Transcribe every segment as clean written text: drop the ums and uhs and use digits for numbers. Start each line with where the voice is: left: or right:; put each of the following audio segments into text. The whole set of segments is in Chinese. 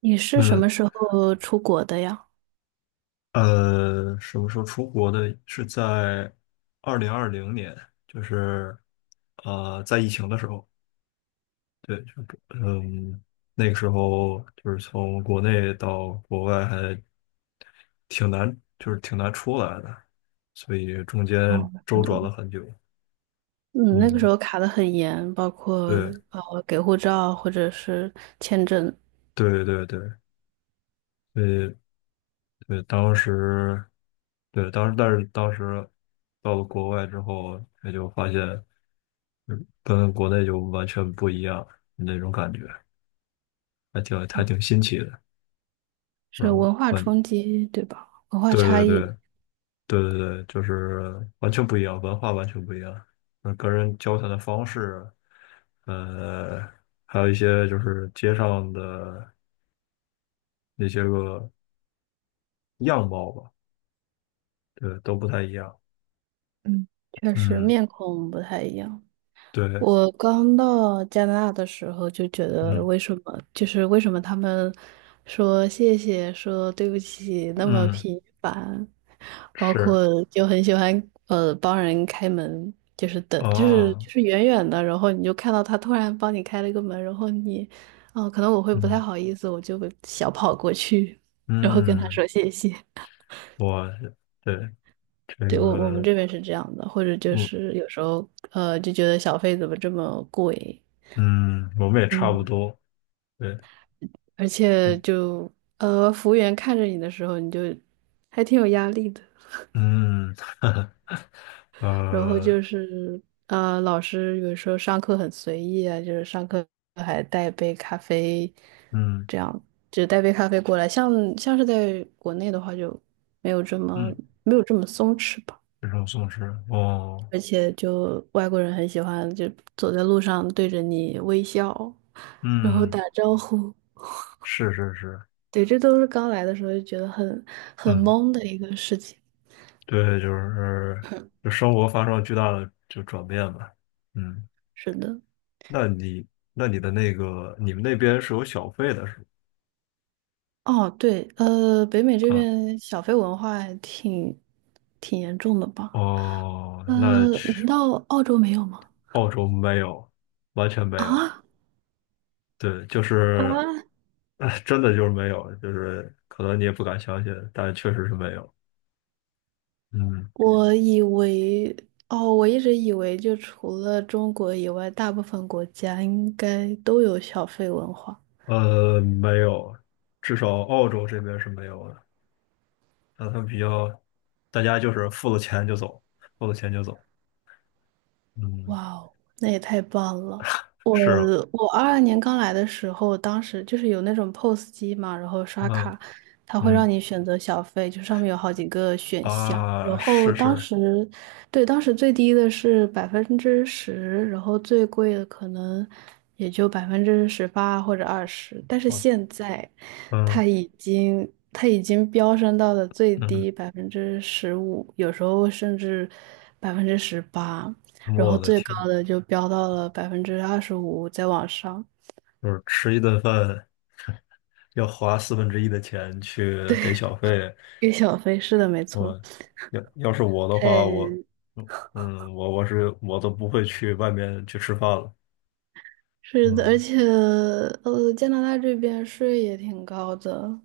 right: 你是什
left: 嗯。
right: 么时候出国的呀？
left: 什么时候出国的？是在2020年，就是在疫情的时候，对，就嗯，那个时候就是从国内到国外还挺难，就是挺难出来的，所以中间
right: 哦，是
left: 周转
right: 的，
left: 了很久。
right: 嗯，那个时
left: 嗯，
right: 候卡得很严，包括
left: 对
right: 给护照或者是签证，
left: 对对对，对对，当时对当时但是当时到了国外之后，也就发现。跟国内就完全不一样那种感觉，还挺新奇的，是
right: 是
left: 吧？
right: 文化冲击，对吧？文化
left: 对
right: 差
left: 对
right: 异，
left: 对对对对，就是完全不一样，文化完全不一样，跟人交谈的方式，呃，还有一些就是街上的那些个样貌吧，对，都不太一样。
right: 嗯，确实
left: 嗯，
right: 面孔不太一样。
left: 对，
right: 我刚到加拿大的时候就觉得，
left: 嗯
right: 为什么他们说谢谢、说对不起那么
left: 嗯，
right: 频繁，包
left: 是，
right: 括就很喜欢帮人开门，就是等就是
left: 哦，
right: 就是远远的，然后你就看到他突然帮你开了一个门，然后你哦可能我会不太
left: 嗯
right: 好意思，我就会小跑过去，然后跟他
left: 嗯，
right: 说谢谢。
left: 我，对，这
right: 对，我们
left: 个。
right: 这边是这样的，或者就
left: 嗯，
right: 是有时候就觉得小费怎么这么贵。
left: 嗯，我们也差不
right: 嗯，
left: 多。对，
right: 而且
left: 嗯
right: 就服务员看着你的时候，你就还挺有压力的。
left: 嗯，
right: 然后
left: 呃，
right: 就是老师有时候上课很随意啊，就是上课还带杯咖啡，
left: 嗯
right: 这样就带杯咖啡过来。像是在国内的话，就没有这么
left: 嗯，
right: 没有这么松弛吧。
left: 这种松弛。哦，
right: 而且就外国人很喜欢就走在路上对着你微笑，然后打
left: 嗯，
right: 招呼。
left: 是是是，
right: 对，这都是刚来的时候就觉得很
left: 嗯，
right: 懵的一个事情。
left: 对，就是就生活发生了巨大的就转变吧。嗯，
right: 是的，
left: 那你们那边是有小费的是
right: 哦，对，北美这
left: 吧？啊，
right: 边小费文化还挺严重的吧？
left: 哦，
right: 呃，
left: 那去
right: 难道澳洲没有吗？
left: 澳洲没有，完全没有。
right: 啊，
left: 对，就是，
right: 啊，
left: 哎，真的就是没有，就是可能你也不敢相信，但确实是没有。嗯，
right: 我以为，哦，我一直以为就除了中国以外，大部分国家应该都有小费文化。
left: 没有，至少澳洲这边是没有的。那他们比较，大家就是付了钱就走，付了钱就走。嗯，
right: 哇哦，那也太棒了！我
left: 是，
right: 我22年刚来的时候，当时就是有那种 POS 机嘛，然后刷
left: 嗯
right: 卡，它会让
left: 嗯
right: 你选择小费，就上面有好几个选项。
left: 啊，
right: 然后
left: 是
right: 当
left: 是，
right: 时，对，当时最低的是百分之十，然后最贵的可能也就百分之十八或者二十。但是
left: 我
right: 现在，
left: 嗯
right: 它已经飙升到了最
left: 嗯，
right: 低15%，有时候甚至百分之十八。然后
left: 我的
right: 最高
left: 天。
right: 的就飙到了25%，再往上。
left: 就是吃一顿饭要花四分之一的钱去给小费，
right: 给小飞是的，没错，
left: 我，要是我的话，我
right: 太
left: 嗯嗯我我是我都不会去外面去吃饭了。
right: 是的，而
left: 嗯，
right: 且加拿大这边税也挺高的，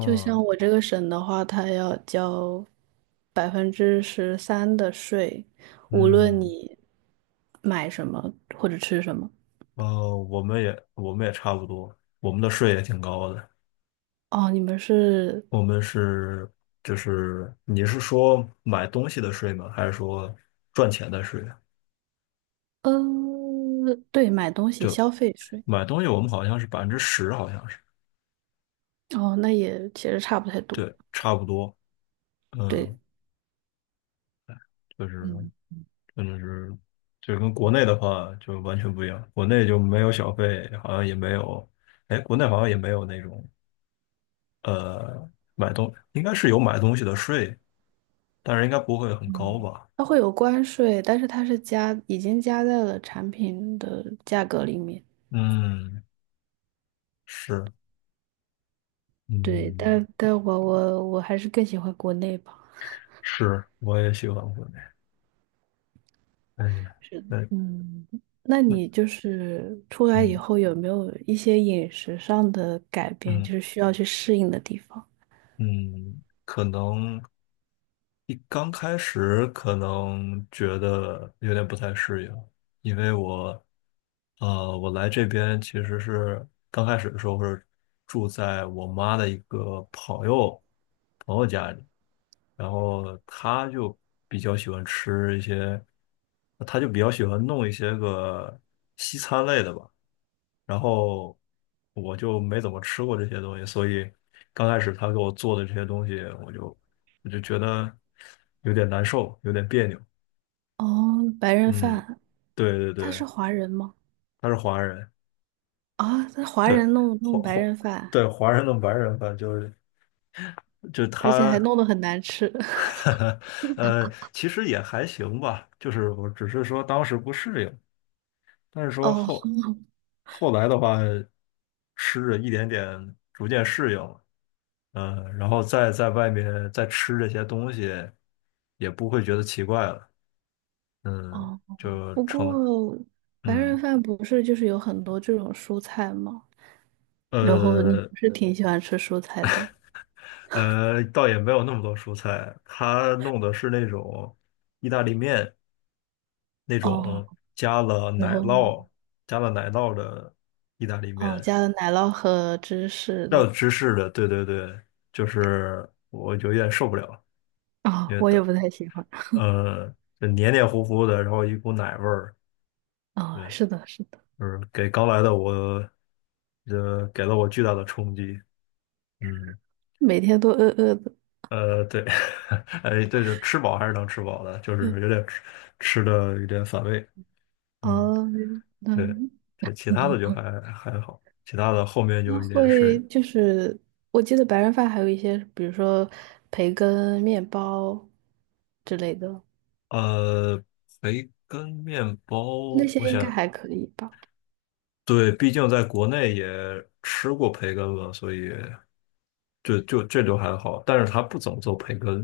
right: 就像我这个省的话，它要交13%的税，无论
left: 嗯，
right: 你买什么或者吃什么。
left: 哦，我们也差不多，我们的税也挺高的。
right: 哦，你们是
left: 我们是就是你是说买东西的税吗？还是说赚钱的税啊？
right: 呃，对，买东西消费税。
left: 买东西我们好像是10%，好像是。
right: 哦，那也其实差不太多。
left: 对，差不多。
right: 对。
left: 嗯，就是。
right: 嗯。
left: 那就是就跟国内的话就完全不一样，国内就没有小费，好像也没有，哎，国内好像也没有那种呃买东，应该是有买东西的税，但是应该不会很高吧？
right: 它会有关税，但是它是加，已经加在了产品的价格里面。
left: 嗯，是，
right: 对，
left: 嗯，
right: 但我还是更喜欢国内吧。
left: 是，我也喜欢国内。哎呀，
right: 是的
left: 那
right: 嗯，那
left: 那
right: 你就是出来以
left: 嗯
right: 后有没有一些饮食上的改变，
left: 嗯
right: 就是需要去适应的地方？
left: 嗯，可能一刚开始可能觉得有点不太适应，因为我来这边其实是刚开始的时候是住在我妈的一个朋友家里，然后她就比较喜欢吃一些，她就比较喜欢弄一些个西餐类的吧，然后我就没怎么吃过这些东西，所以刚开始她给我做的这些东西，我就我就觉得有点难受，有点别扭。
right: 哦，白人
left: 嗯，
right: 饭，
left: 对对
right: 他是
left: 对，
right: 华人吗？
left: 她是华人。
right: 啊，他华
left: 对，
right: 人弄
left: 华
right: 弄白
left: 华
right: 人饭，
left: 对，华人跟白人吧，就是就
right: 而且还
left: 他，
right: 弄得很难吃。
left: 其实也还行吧，就是我只是说当时不适应，但是说
right: 哦
left: 后后来的话，吃着一点点逐渐适应了。嗯、然后再在外面再吃这些东西，也不会觉得奇怪了。嗯，
right: 哦，不过白
left: 嗯。
right: 人饭不是就是有很多这种蔬菜吗？然后你
left: 呃
right: 不是挺喜欢吃蔬菜的
left: 倒也没有那么多蔬菜，他弄的是那种意大利面，那
right: 哦，
left: 种
right: 然后
left: 加了奶酪的意大利
right: 哦
left: 面，
right: 加了奶酪和芝士
left: 要
right: 的
left: 有芝士的，对对对，就是我有点受不了，
right: 啊、
left: 因为
right: 我也
left: 的，
right: 不太喜欢
left: 呃，就黏黏糊糊的，然后一股奶味儿。
right: 啊、
left: 对，
right: 是的，是的，
left: 就是给刚来的我，给了我巨大的冲击。嗯，
right: 每天都饿饿的，
left: 对，哎，对，就吃饱还是能吃饱的，就是有点吃的有点反胃。嗯，
right: 哦，那
left: 对，
right: 嗯
left: 这其他的就还好，其他的后面就
right: 那
left: 有一点适
right: 会
left: 应。
right: 就是我记得白人饭还有一些，比如说培根、面包之类的，
left: 呃，培根面
right: 那
left: 包，
right: 些
left: 我
right: 应该
left: 想，
right: 还可以吧。
left: 对，毕竟在国内也吃过培根嘛，所以这还好，但是他不怎么做培根。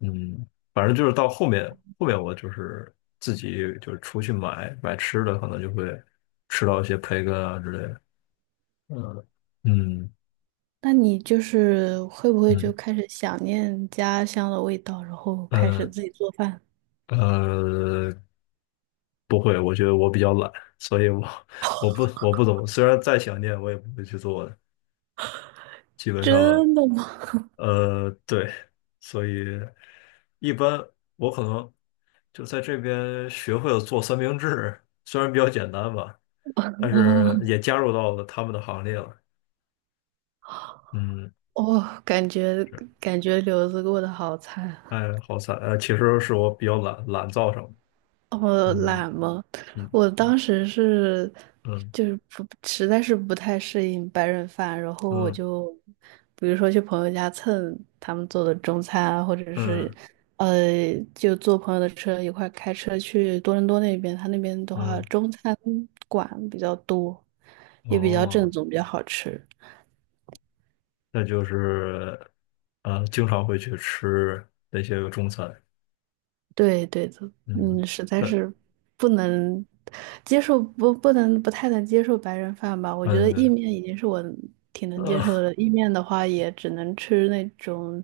left: 嗯，反正就是到后面我就是自己就是出去买吃的，可能就会吃到一些培根啊之类的。嗯嗯
right: 那你就是会不会就
left: 嗯，
right: 开始想念家乡的味道，然后开始
left: 呃
right: 自己做饭？
left: 呃，不会，我觉得我比较懒，所以我不怎么，虽然再想念，我也不会去做的。基本上，
right: 真的吗？
left: 对，所以一般我可能就在这边学会了做三明治，虽然比较简单吧，但
right: 哦，
left: 是也加入到了他们的行列了。嗯，
right: 哦，感觉
left: 是，
right: 感觉留子过得好惨。
left: 哎，好惨，其实是我比较懒造成的。
right: 哦，
left: 嗯
right: 懒吗？
left: 嗯
right: 我
left: 嗯
right: 当时是就是不实在是不太适应白人饭，然后我
left: 嗯
right: 就比如说去朋友家蹭他们做的中餐啊，或者是
left: 嗯
right: 就坐朋友的车一块儿开车去多伦多那边，他那边的话
left: 嗯，
right: 中餐馆比较多，
left: 嗯，
right: 也比较正
left: 哦，
right: 宗，比较好吃。
left: 那就是啊，经常会去吃那些个中餐。
right: 对对的，
left: 嗯，
right: 嗯，实在
left: 但
right: 是不能接受，不太能接受白人饭吧。我觉得意
left: 嗯
right: 面已经是我挺能接
left: 嗯。
right: 受的了，意面的话也只能吃那种，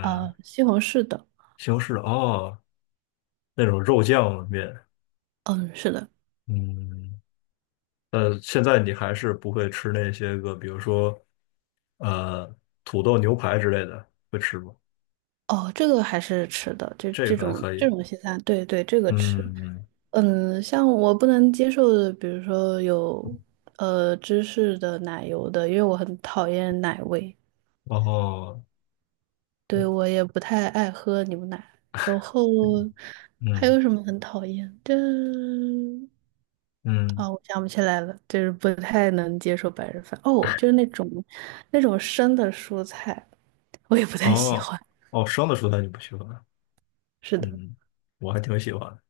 right: 西红柿的。
left: 西红柿。哦，那种肉酱面。
right: 嗯，是的，
left: 嗯，现在你还是不会吃那些个，比如说呃土豆牛排之类的，会吃吗？
right: 哦，这个还是吃的，这
left: 这
right: 这
left: 个还
right: 种
left: 可以，
right: 这种西餐，对对，这个吃。
left: 嗯嗯，
right: 嗯，像我不能接受的，比如说有芝士的、奶油的，因为我很讨厌奶味。
left: 然后
right: 对，我也不太爱喝牛奶。然后还
left: 嗯
right: 有什么很讨厌？的？
left: 嗯，
right: 啊、我想不起来了，就是不太能接受白人饭。哦，就是那种生的蔬菜，我也不太喜
left: 哦，
right: 欢。
left: 哦，生的蔬菜你不喜欢啊。
right: 是的，
left: 嗯，我还挺喜欢的。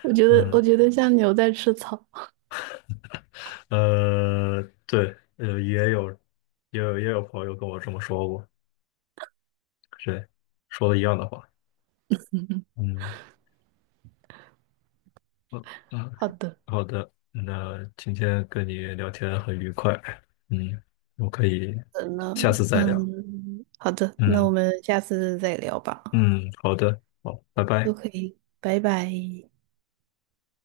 right: 我觉得我
left: 嗯
right: 觉得像牛在吃草。
left: 呃，对，也有朋友跟我这么说过，对，说的一样的话。嗯嗯
right: 好的，
left: 好的，那今天跟你聊天很愉快。嗯，我可以
right: 那
left: 下次再聊，
right: 嗯，好的，那我
left: 嗯
right: 们下次再聊吧。
left: 嗯，好的，好，拜
right: 都
left: 拜。
right: 可以，拜拜。